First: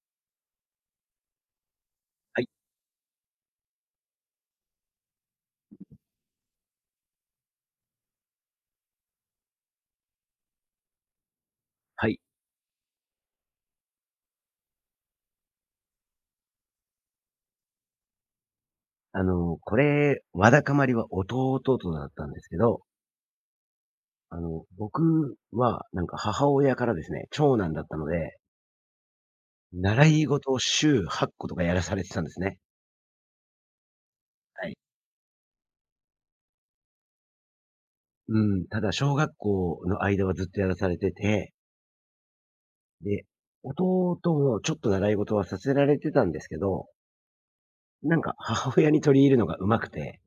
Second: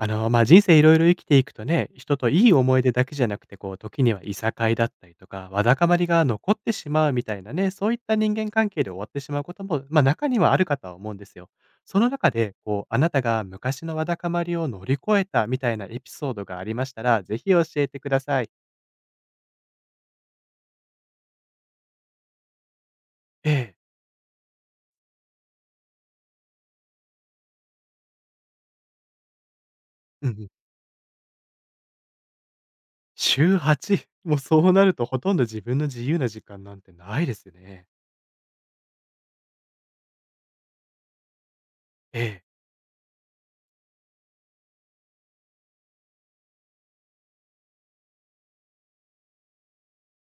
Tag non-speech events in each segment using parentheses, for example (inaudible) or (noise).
あの、まあ、人生いろいろ生きていくとね、人とはいい。い思い出だけじゃなくて、こう、時にはいさかいだったりとか、わだかまりが残ってしまうみたいなね、そういった人間関係で終わってしまうことも、まあ、中にはあるかとは思うんですよ。そはのい。中で、こう、あなたが昔のわだかまりを乗り越えたみたいなエピソードがありましたら、ぜひ教えてください。これ、わだかまりは弟とだったんですけど、ええ。僕はなんか母親からですね、長男だったので、習いうんうん。事を週8個とかやらされてたんですね。週8。(laughs) もうそはうい。なるとほとんど自分の自由な時間なんてないですね。うん、ただ小学校の間はずっとやらされてて、ええ。で、弟もちょっと習い事はさせられてたんですけど、なんか母親に取り入るのが上手くて、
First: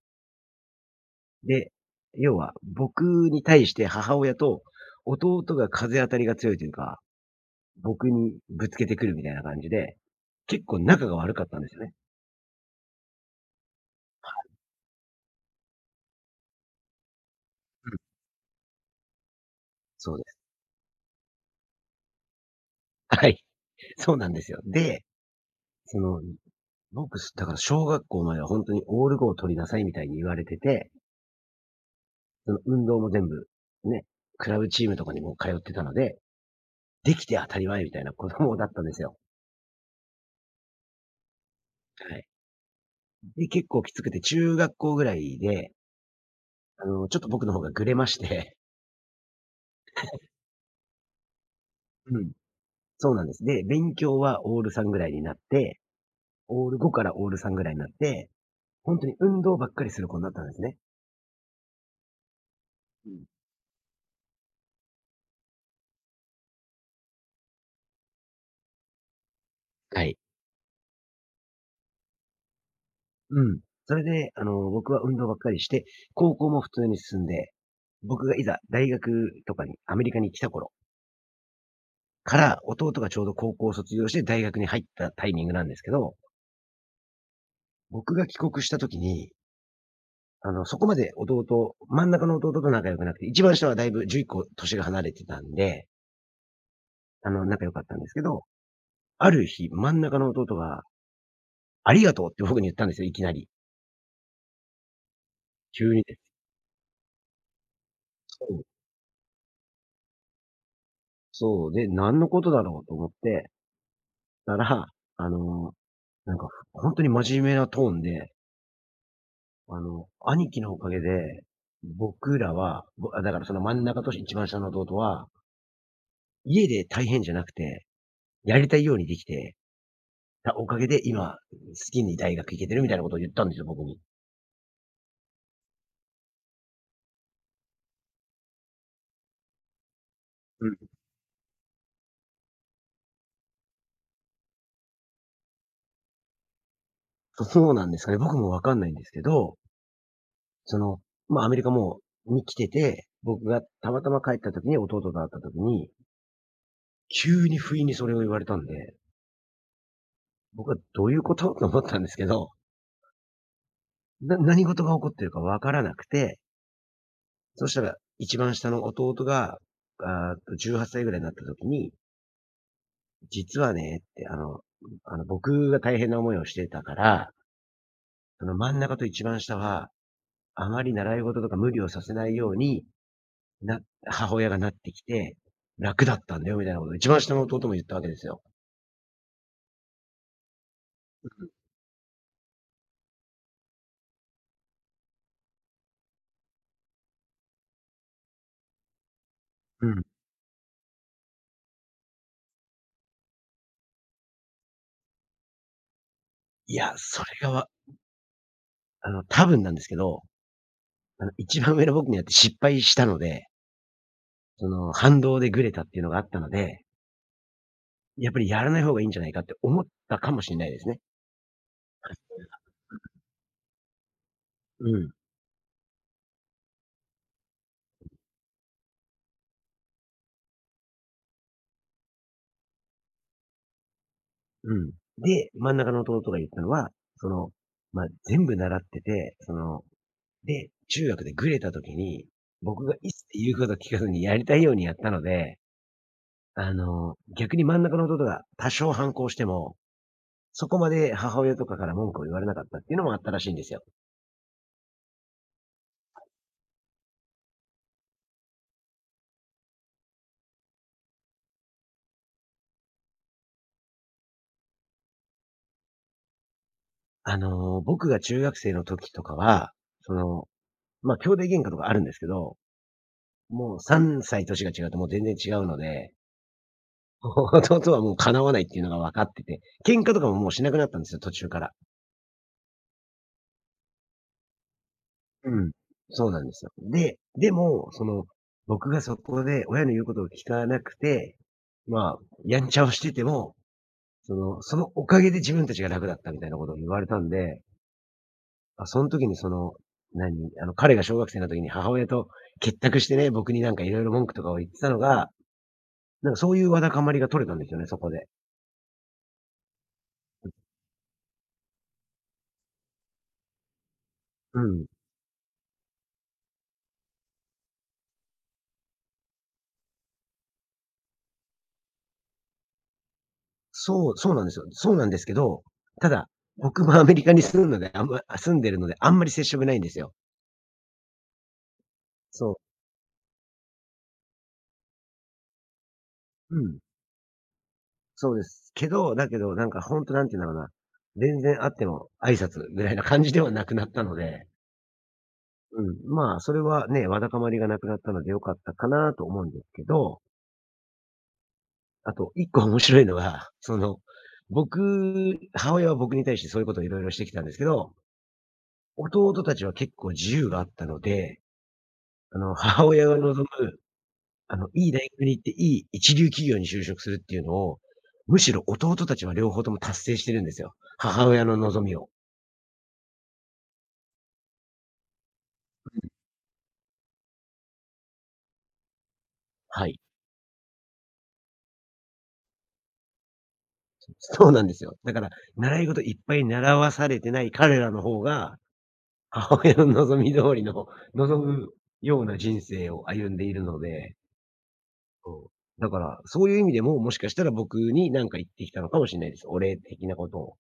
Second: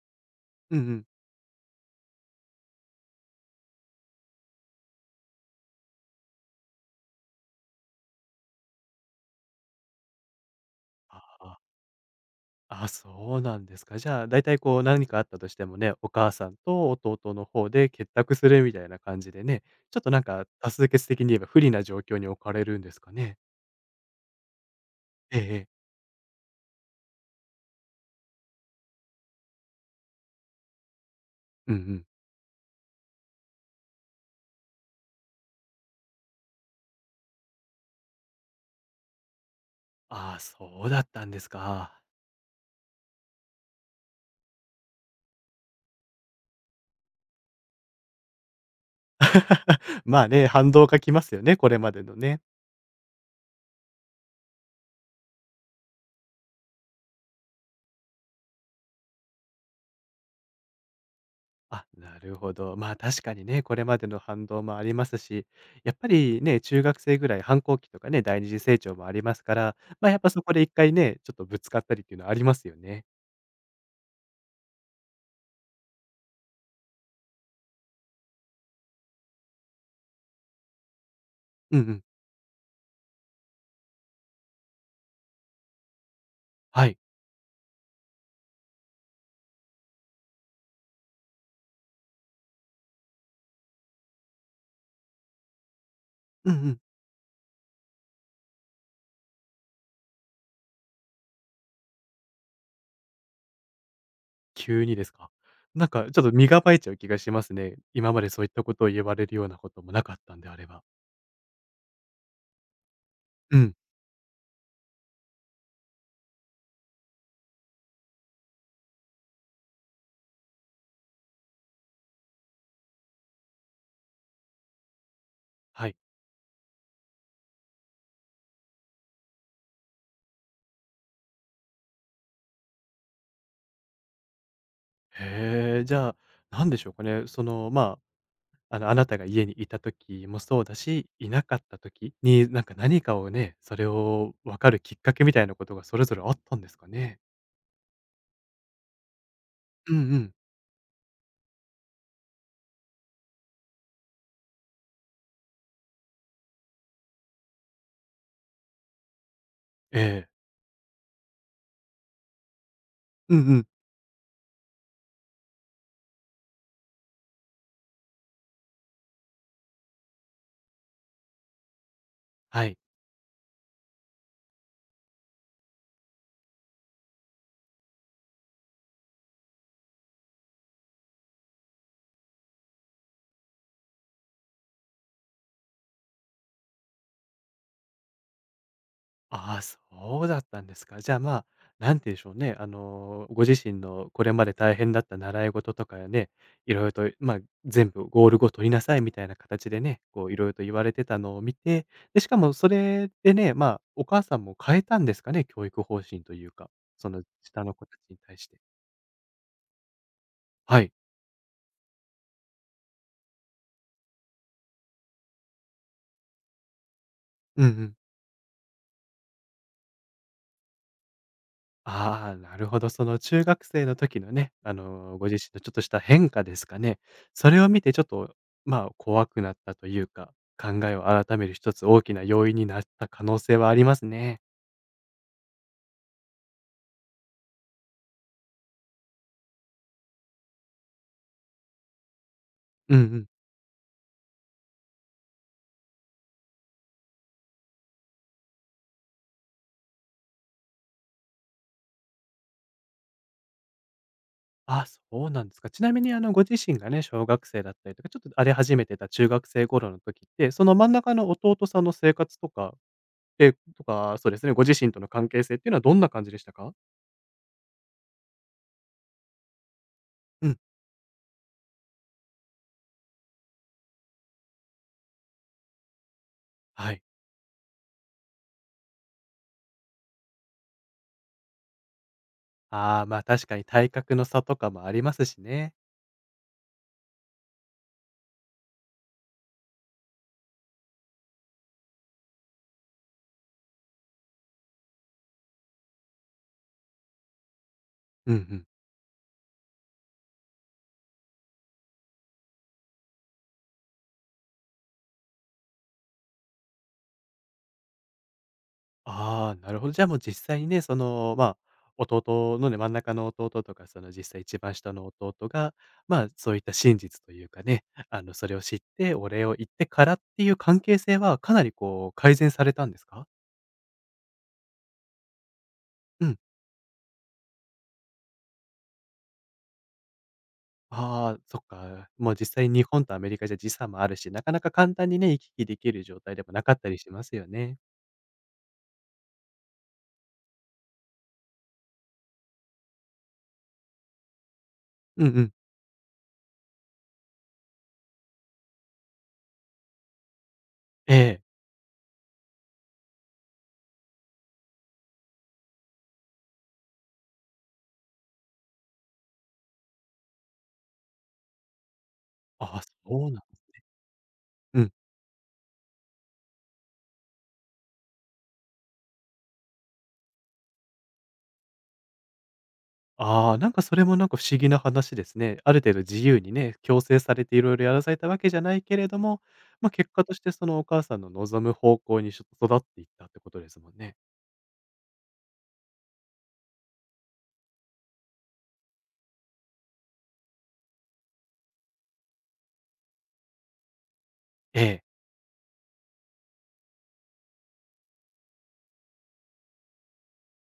うんうん。で、要は僕に対して母親と弟が風当たりが強いというか、僕にぶつけてくるみたいな感じで、結構仲があ悪かったあ。んですよね。あ、そうなんですか。じゃあ、だいはたいこう何かあったとしてもね、お母さんと弟の方い。うでん、結託するみたいな感じでね、ちょっとそうなでんかす。多数決的に言えば不利な状況に置かれるんですかはね。い、そうなんですよ。で、ええええ。その、僕、だから小学校までは本当にオール5を取りなさいみたいに言われてて、うんうん。その運動も全部、ね、クラブチームとかにも通ってたので、できて当たり前みたいな子供だったんですよ。ああ、そうだったんですか。はい。で、結構きつくて中学校ぐらいで、ちょっと僕の方がぐれまして、(laughs) まあね、反動がきますよね、これまでのうん、ね。そうなんです。で、勉強はオール3ぐらいになって、オール5からオール3ぐらいになって、ほんとに運動ばっかりする子になったんですね。あ、なるほど。まあう確ん。かにね、これまでの反動もありますし、やっぱりね、中学生ぐらい反抗期とかね、第二次成長もありますから、はまあい。やっぱそこで一回ね、ちょっとぶつかったりっていうのはありますよね。うん。それで、僕は運動ばっかりして、高校も普通に進んで、僕がいざ大学とかに、アメリカに来た頃うんうん。から、弟がちょうど高校を卒業して大学に入ったタイミングなんですけど、はい。僕が帰国した時に、そこまで弟真ん中の弟と仲良くなくて、一番下はだいぶ11個年が離れてたんで、うんうん。仲良かったんですけど、ある日、真ん中の弟が、ありがとうって僕に言ったんですよ、いきなり。急にですか。なん急にかちょっで。と身構えちゃう気がしますね。今までそそういったう。ことを言われるようなこともなかったんであれば。そう、で、何のことだろうと思ってうん。たら、あの、なんか、ほんとに真面目なトーンで、兄貴のおかげで、僕らは、ぼあ、だからその真ん中と一番下の弟は、はい。家で大変じゃなくて、やりたいようにできて、たおかげで今、好きに大学行けてるみたいなことを言ったんですよ、僕に。へえ、じゃあ、なんでしょうかね。その、まあ、あの、あなたが家にいた時もそううん。だし、いなかった時に、なんか何かをね、それを分かるきっかけみたいなことがそれぞれあったんですかね。そうなんですかね、僕もわかんないんですけど、うんうん。その、アメリカもうに来てて、僕がたまたま帰った時に弟と会った時に、急に不意にそれを言われたんでええ。僕はどういうこと？と思ったんですけど、うんうん。何事が起こってるかわからなくて、そしたら一番下の弟が、あーっと18歳ぐらいになった時に、はい。実はねって、あの僕が大変な思いをしてたから、その真ん中と一番下は、あまり習い事とか無理をさせないように、な母親がなってきて、楽だったんだよみたいなことを一番下の弟も言ったわけですよ。ああ、そうだったんですか。じゃあ、まあ、なんて言うんでしょうね。あの、ご自身のこれまで大変だった習い事とかね、いろいろと、まあ、全部ゴール後取りなさいみたいな形でうね、ん。こう、いろいろと言われてたのを見て、で、しかもそれでね、まあ、お母さんも変えたんですかね、教育方針というか、いや、そそのれが下わの子たちに対して。多分なんですけど、はい。あの一番上の僕にやって失敗したのでその、反動でグレたっていうのがあったので、うんうん。やっぱりやらない方がいいんじゃないかって思ったかもしれないですね。はい。ああ、なるほど。その中学生の時のね、あうん、の、ご自身のちょっとした変化ですかね。それを見てちょっと、まあ、怖くなったというか、考えを改める一つ大きな要因になった可能性はありますね。うん。で、真ん中の弟が言ったのは、その、全部習ってて、で、中学でグレた時に、僕がうんう一ん。切言うこと聞かずにやりたいようにやったので、逆に真ん中の弟が多少反抗しても、そこまで母親とかから文句を言われなかったっていうのもあったらしいんですよ。あ、そうなんですか。ちなみに、あの、ご自身がね、小学生だったりとか、ちょっと荒れ始めてた中学生頃の時って、その真ん中の弟さんの生活とか、え、とか、そうですね、ご自身との関係性っていうのはどんな感じでしたか？僕が中学生の時とかは、その、うん、兄弟喧嘩とかあるんですけどもう3歳年が違うともう全然違うので、はい。(laughs) 弟はもう敵わないっていうのが分かってて、喧嘩とかももうしなくなったんですよ、途中から。ああ、まあ、確かに体格の差とかもありますしうん。ね。そうなんですよ。で、でも、僕がそこで親の言うことを聞かなくて、まあ、やんちゃをしてても、そのおかげで自分たちが楽だったみたいなことを言われたんで、うんうん。あ、その時にその、何、あの、彼が小学生の時に母親と結託してね、僕になんかいろいろ文句とかを言ってたのが、なんかそういうわだかまりが取れたんですよね、そこで。ああ、なるほど。じゃあもう実際にね、その、まあ、弟のね、真ん中の弟とか、その実際一う番ん。下の弟が、まあ、そういった真実というかね、あの、それを知って、お礼を言ってからっていう関係性は、かなりこう、改善されたんですかそう、そうなんですよ。そうなんですけど、たうだ、ん。僕もアメリカに住むので、あんま住んでるので、あんまり接触ないんですよ。ああ、そっか。もうそう。実際日本とアメリカじゃ時差もあるし、なかなか簡単にね、行き来できる状態でもうなかっん。たりしますよね。そうです。だけど、なんかほんとなんて言うんだろうな、全然会っても挨拶ぐらいな感じではなくなったので、うんうん。うそれはね、わだかまりがなくなったので良かったかなと思うんですけど、ええ。あと1個面白いのが、(laughs) 僕母親は僕に対してそういうことを色々してきたんですけど、弟たちは結構自由があったので、ああ、母親がそうなんで望す。むういいん。大学に行って、いい一流企業に就職するっていうのを、むしろ弟たちは両方とも達成してるんですよ。母親の望みを。ああ、なんかそれもなんか不思議な話ですね。ある程度自由にね、強制されていろいろやらされたわけじゃないけれども、はまあ、い。結果としてそのお母さんの望む方向にちょっと育っていったってことですもんね。そうなんですよ。だから、習い事いっぱい習わされてない彼らの方が、母親の望み通りの、望むような人生を歩んでいるので、ええ。そう。だから、そういう意味でも、もしかしたら僕に何か言ってきたのかもしれないです。お礼的なことを。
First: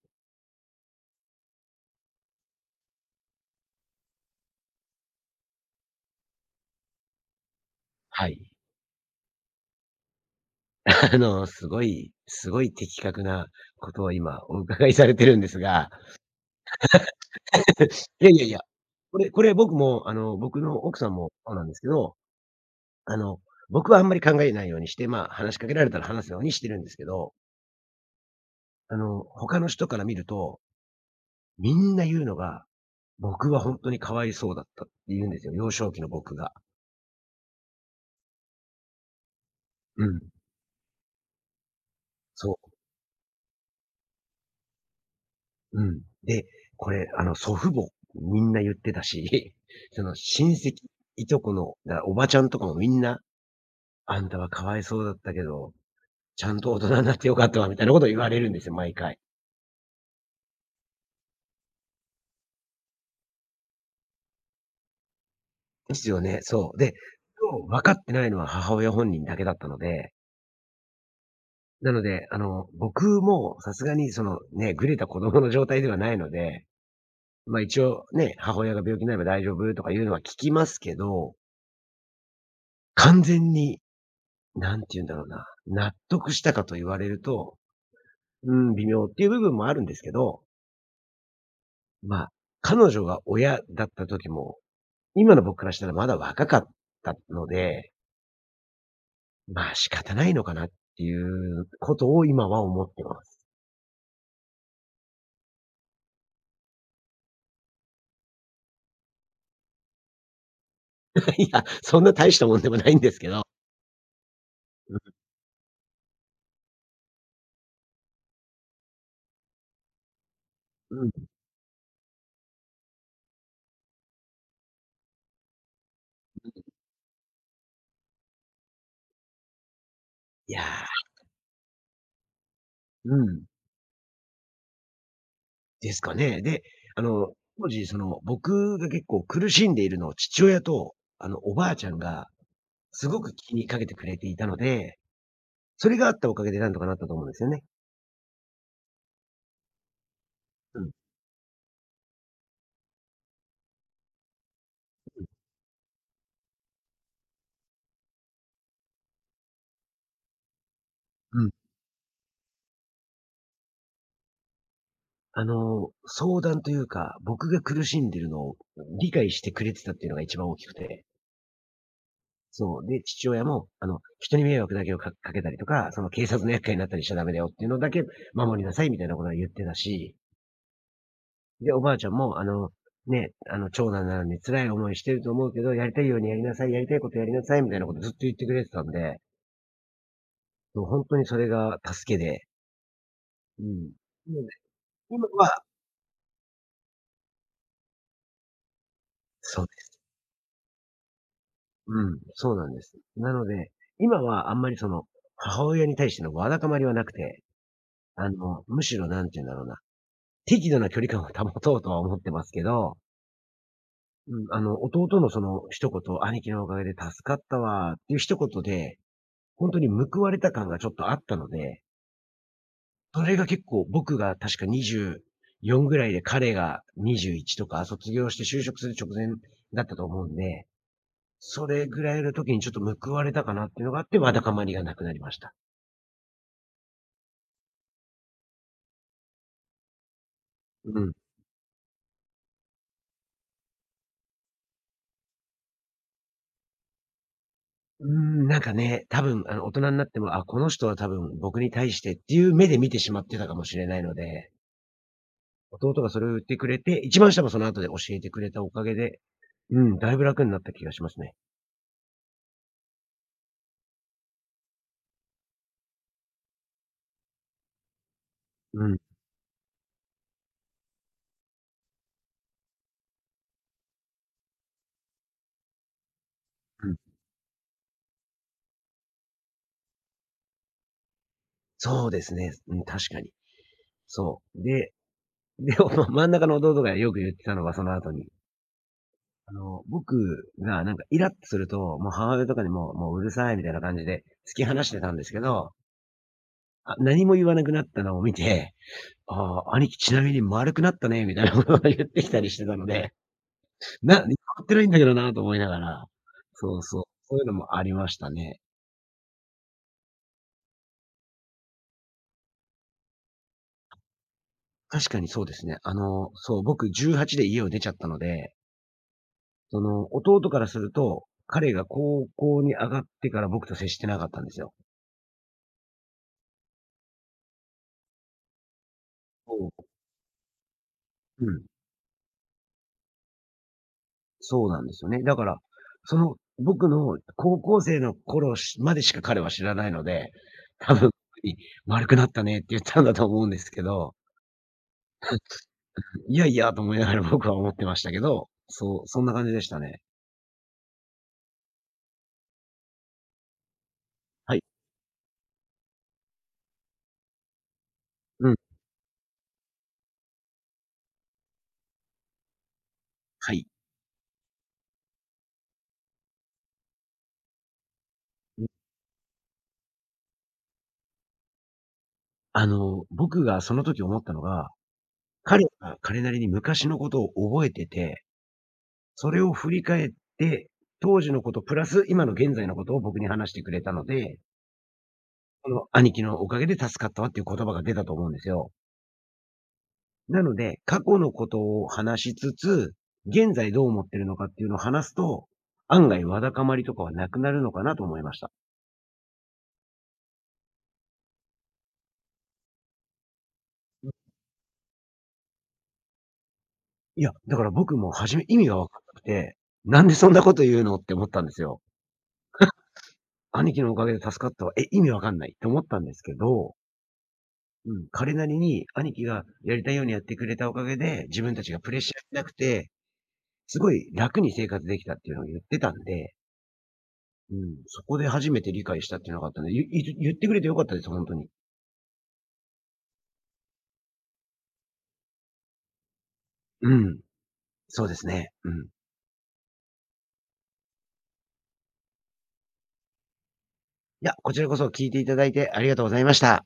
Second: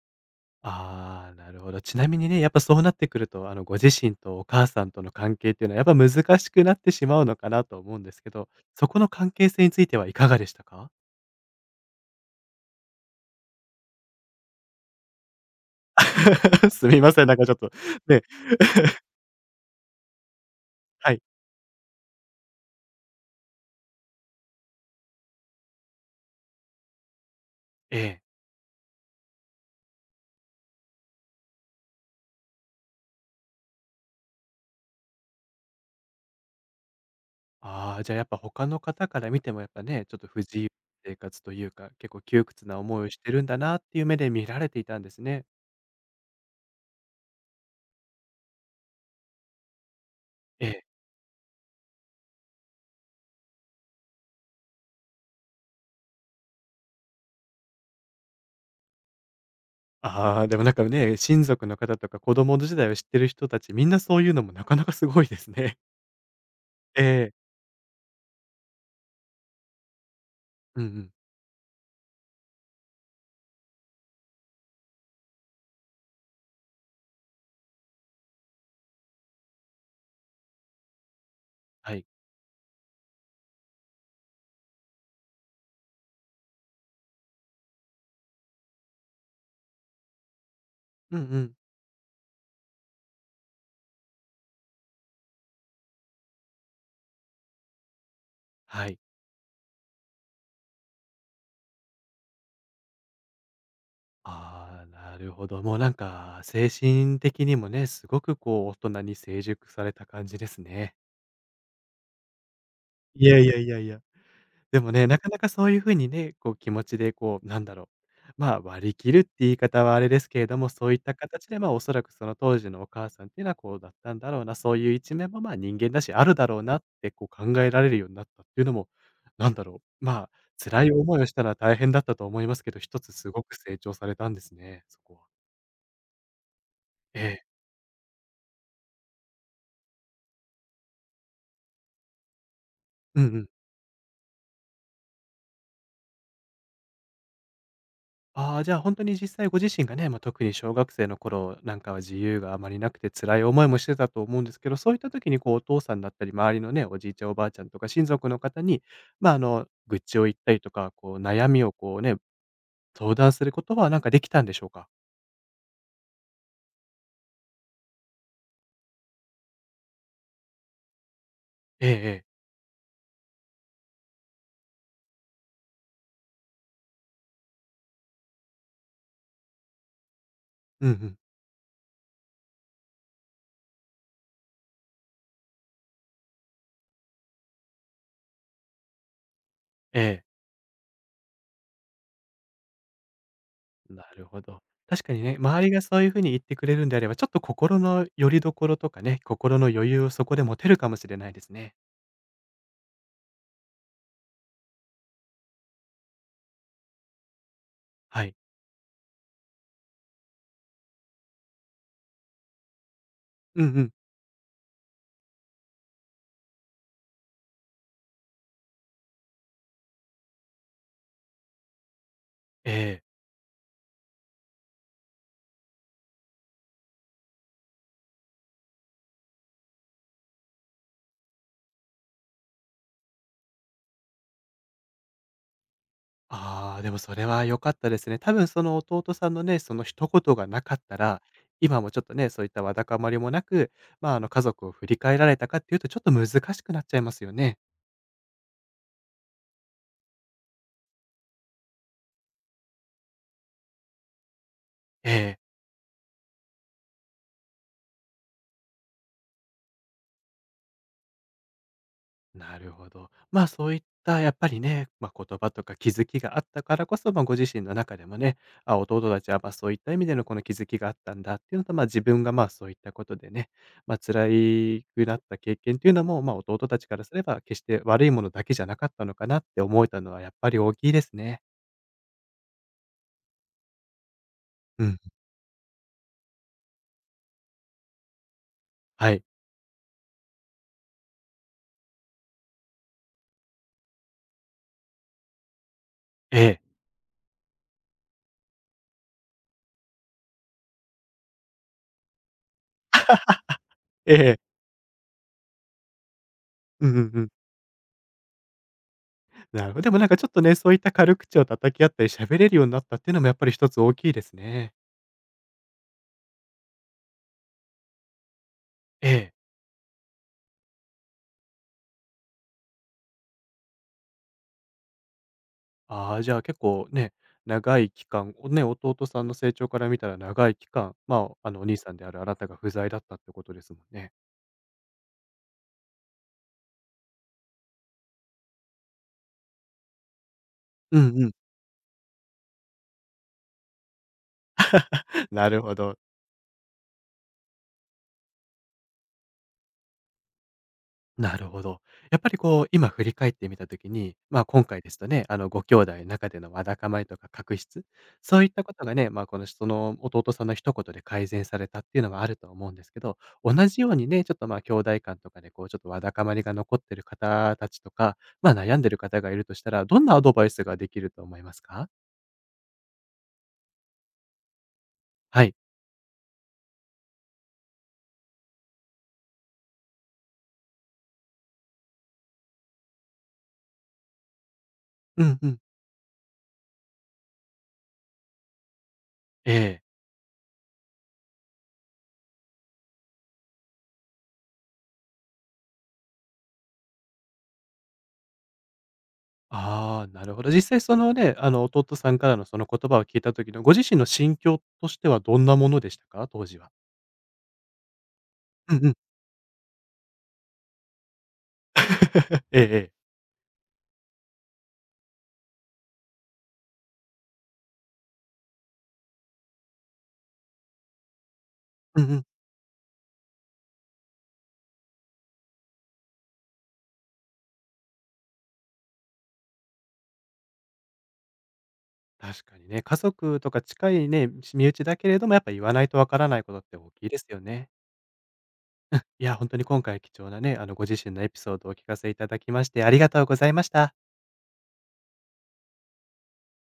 ああ、なるほど。ちなみにね、やっぱそうなってくると、あの、ご自身とお母さんとの関係っていうのはやっぱ難しくなってしまうのかなと思うんですはけど、い。そこの関係性についてはいかがでしたか？(laughs) すごい的確なことを今お伺いされてるんですが、 (laughs) すみません、なんかちょっと、(laughs) ね、いやいやいや。これ僕も、僕の奥さはんい。もそうなんですけど、あの、僕はあんまり考えないようにして、話しかけられたら話すようにしてるんですけど、ええ。他の人から見ると、みんな言うのが、僕はほんとにかわいそうだったって言うんですよ、幼少期の僕が。ああ、じゃあやっぱ他の方から見てもやっぱうね、ちょっん。と不自由な生活というか、結構窮そ屈な思いをしてるんだなっていう目で見られていたんですね。う。うん。で、これ、祖父母、みんな言ってたし、(laughs) その親え戚、え。いとこの、おばちゃんとかもみんな、「あんたはかわいそうだったけど、ちゃんと大人になって良かったわ」みたいなこと言われるんですよ、毎回。ああ、でもなんかね、親族の方とか子供の時代を知ってる人たちみんなそういうのもなかなかすごいですね。ですよね、そう。で、(laughs) ええ。そう、分かってないのは母親本人だけだったので、うんうん。なので、僕もさすがにそのね、ぐれた子供の状態ではないので、一応ね、母親が病気になれば大丈夫とかいうのは聞きますけど、はい。完全に、なんて言うんだろうな、納得したかと言われると、うん、微妙っていう部分もあるんですけど、うんうん。まあ、彼女が親だった時も、今の僕からしたらまだ若かったので、はい。仕方ないのかなっていうことを今は思ってます。ああ、なるほど。もうなんか精神的にもね、すごくこう大人に成熟された感じですね。(laughs) いや、そんな大したもんでもないんですいけやど。いやいやいや。でもね、な (laughs) かなかそういう風にね、こう気持ちでこう、なんだろう、まあ、割り切るって言い方はあれですけれども、そうういっん、たうん。形で、ま、おそらくその当時のお母さんっていうのはこうだったんだろうな、そういう一面も、ま、人間だし、あるだろうなってこう考えられるようになったっていうのも、なんだろう、まあ、いや辛い思いをしたら大変だったと思いますけど、一つうすごん、く成長されたんですね、そこは。ですかね。で、あえの、え。当時その、僕が結構苦しんでいるのを父親と、おばあちゃんがすごうんうくん。気にかけてくれていたので、それがあったおかげでなんとかなったと思うんですよね。ああ、じゃあ、本当に実際ご自身がね、まあ、特に小うん。学生の頃なんかは自由があまりなくて辛い思いもしてたと思うんですけど、そういった時にこうお父さんだったり、周りのね、おじいちゃんおばあちゃんとか親族の方に、ま、あの、愚痴を言ったりとか、こうう悩ん。みをこうね、相談することはなんかできたんでしょうか？相談というか、僕が苦しんでいるのを理解してくれてたっていうのが一番大きくて。ええええ。そう。で、父親も、人に迷惑だけをかけたりとか、その警察の厄介になったりしちゃダメだよっていうのだけ守りなさいみたいなことは言ってたし、うんうん。で、おばあちゃんも、長男なのに辛い思いしてると思うけど、やりたいようにやりなさい、やりたいことやりなさいみたいなことずっと言ってくれてたんで、ええ、もう本当にそれが助けで、うん。なるなのほで、ど。確かに今ね、は周りがそういうふうに言ってくれるんであれば、ちょっと心の拠り所とかね、心そうので余す。裕をそこで持てるかもしれないですね。うん、そうなんです。なので、今はあんまり母親に対してのわだかまりはなくて、はい。むしろなんて言うんだろうな、適度な距離感を保とうとは思ってますけど、うんうん。うん、弟のその一言、兄貴のおかげで助かったわっていう一言で、本当に報われた感がちょっとあったので、ええ。それが結構僕が確か24ぐらいで彼が21とか卒業して就職する直前だったと思うんで、それぐらいの時にちょっと報われたかなっていうのがあって、わだかまりがなくなりました。ああ、でもそれは良かったですね。多分その弟さんのね、その一言がなかっうたん。ら、今もちょっとね、そういったわだかまりもなく、まあ、あの、家族を振り返られたかっていうと、ちょっと難しくなっちゃいますよね。ーなんかね、多分あの大人になっても、あ、この人は多分僕に対してっていう目で見てしまってたかもしれないので、ええ。弟がそれを言ってくれて、一番下もその後で教えてくれたおかげで、うん、だいぶ楽になった気がしますね。なるほど。まあ、そういったやっぱりね、まあ、言葉とか気づきがあったからこそ、まあ、ご自身の中でもね、あ、うん、う弟ん。たちは、ま、そういった意味でのこの気づきがあったんだっていうのと、まあ、自分が、ま、そういったことでね、ま、辛いくなった経験っていうのも、まあ、弟たちからすれば決して悪いものだけじゃなかったのかなって思えたのはやっぱり大きいですね。そうですね。うん、確かに。そう。うで、ん。で、ま、真ん中の弟がよく言ってたのが、その後に、はい。僕がなんかイラッとすると、もう母親とかにも、もううるさいみたいな感じで突き放してたんですけど、ええ。あ、何も言わなくなったのを見て、あ、あ、兄貴ちなみに丸くなったね、みたいなことを言ってきたりしてたので、えな、変わえ。ってないんだけどなと思いながら、そううんうそう、んうん。そういうのもありましたね。なるほど。でもなんかちょっとね、そういった軽口を叩き合ったり喋れるようになったっていうのもやっぱり一つ大きいですね。確かにそうですね。そう、僕18で家を出ちゃったので、ええ。その、弟からすると、彼が高校に上がってから僕と接してなかったんですよ。ああ、じゃあ結構ね、長い期間をね、弟さんの成長からそ見たら長い期間、まう。あ、うあの、ん。お兄さんであるあなたが不在だったってことですもんね。そうなんですよね。だから、その、僕の高校生の頃しまでしか彼は知らないので、多う分んうん。に「(laughs) 丸くなったね」って言ったんだと思うんですけど、(laughs) なるほど。いやいやと思いながら僕は思ってましたけど、そう、そんな感じでしたね。なるほど。やっぱりこう、今振り返ってみたときに、まあはい。今回ですとね、あの、ご兄弟の中でのわだかまりとか確執、そういうっん。たことがね、まあこのその弟さんの一言で改善されたっていうのはあると思うんですけど、は同い。じようにね、ちょっとまあ兄弟間とかでこう、ちょっとわだかまりが残ってる方たちとか、まあ悩んでる方がいるとしたら、どんなアドバイスができると思いますか？僕がその時思ったのが、はい。彼が彼なりに昔のことを覚えてて、それを振り返って、当時のことプラス今の現在のことを僕に話してくれたので、うんうん。この兄貴のおかげで助かったわっていう言葉が出たと思うんですよ。ええなので、過去のことを話しつつ、現在どう思ってるのかっていうのを話すと、案外わだかまりとかはなくなるのかなと思いました。。ああ、なるほど。実際そのね、あの弟さんからのその言葉を聞いた時のご自身の心境としてはどんなものでしたか？当時は。いや、だから僕も初め意味うがんわうん。かんなくて、なんでそんなこと言うのって思ったんですよ。(laughs) ええええ。兄貴のおかげで助かったわ。え、意味わかんないって思ったんですけど、うん、彼なりに兄貴がやりたいようにやってくれたおかげで、自分たちがプレッうシんうん。ャーなくて、すごい楽に生活できたっていうのを言ってたんで、うん、そこで初めて理解したっていうのがあったんで、ゆい言ってくれてよかったです、ほんとに。確かにね、家族とか近いね、身内だけれども、やっぱ言わないとわからないことって大うきいでん、すよね。そうですね。うん。いいや、本当に今回貴重なね、あのご自身のエピソードをお聞かせいただきましてありがとうございました。や、こちらこそ聞いていただいてありがとうございました。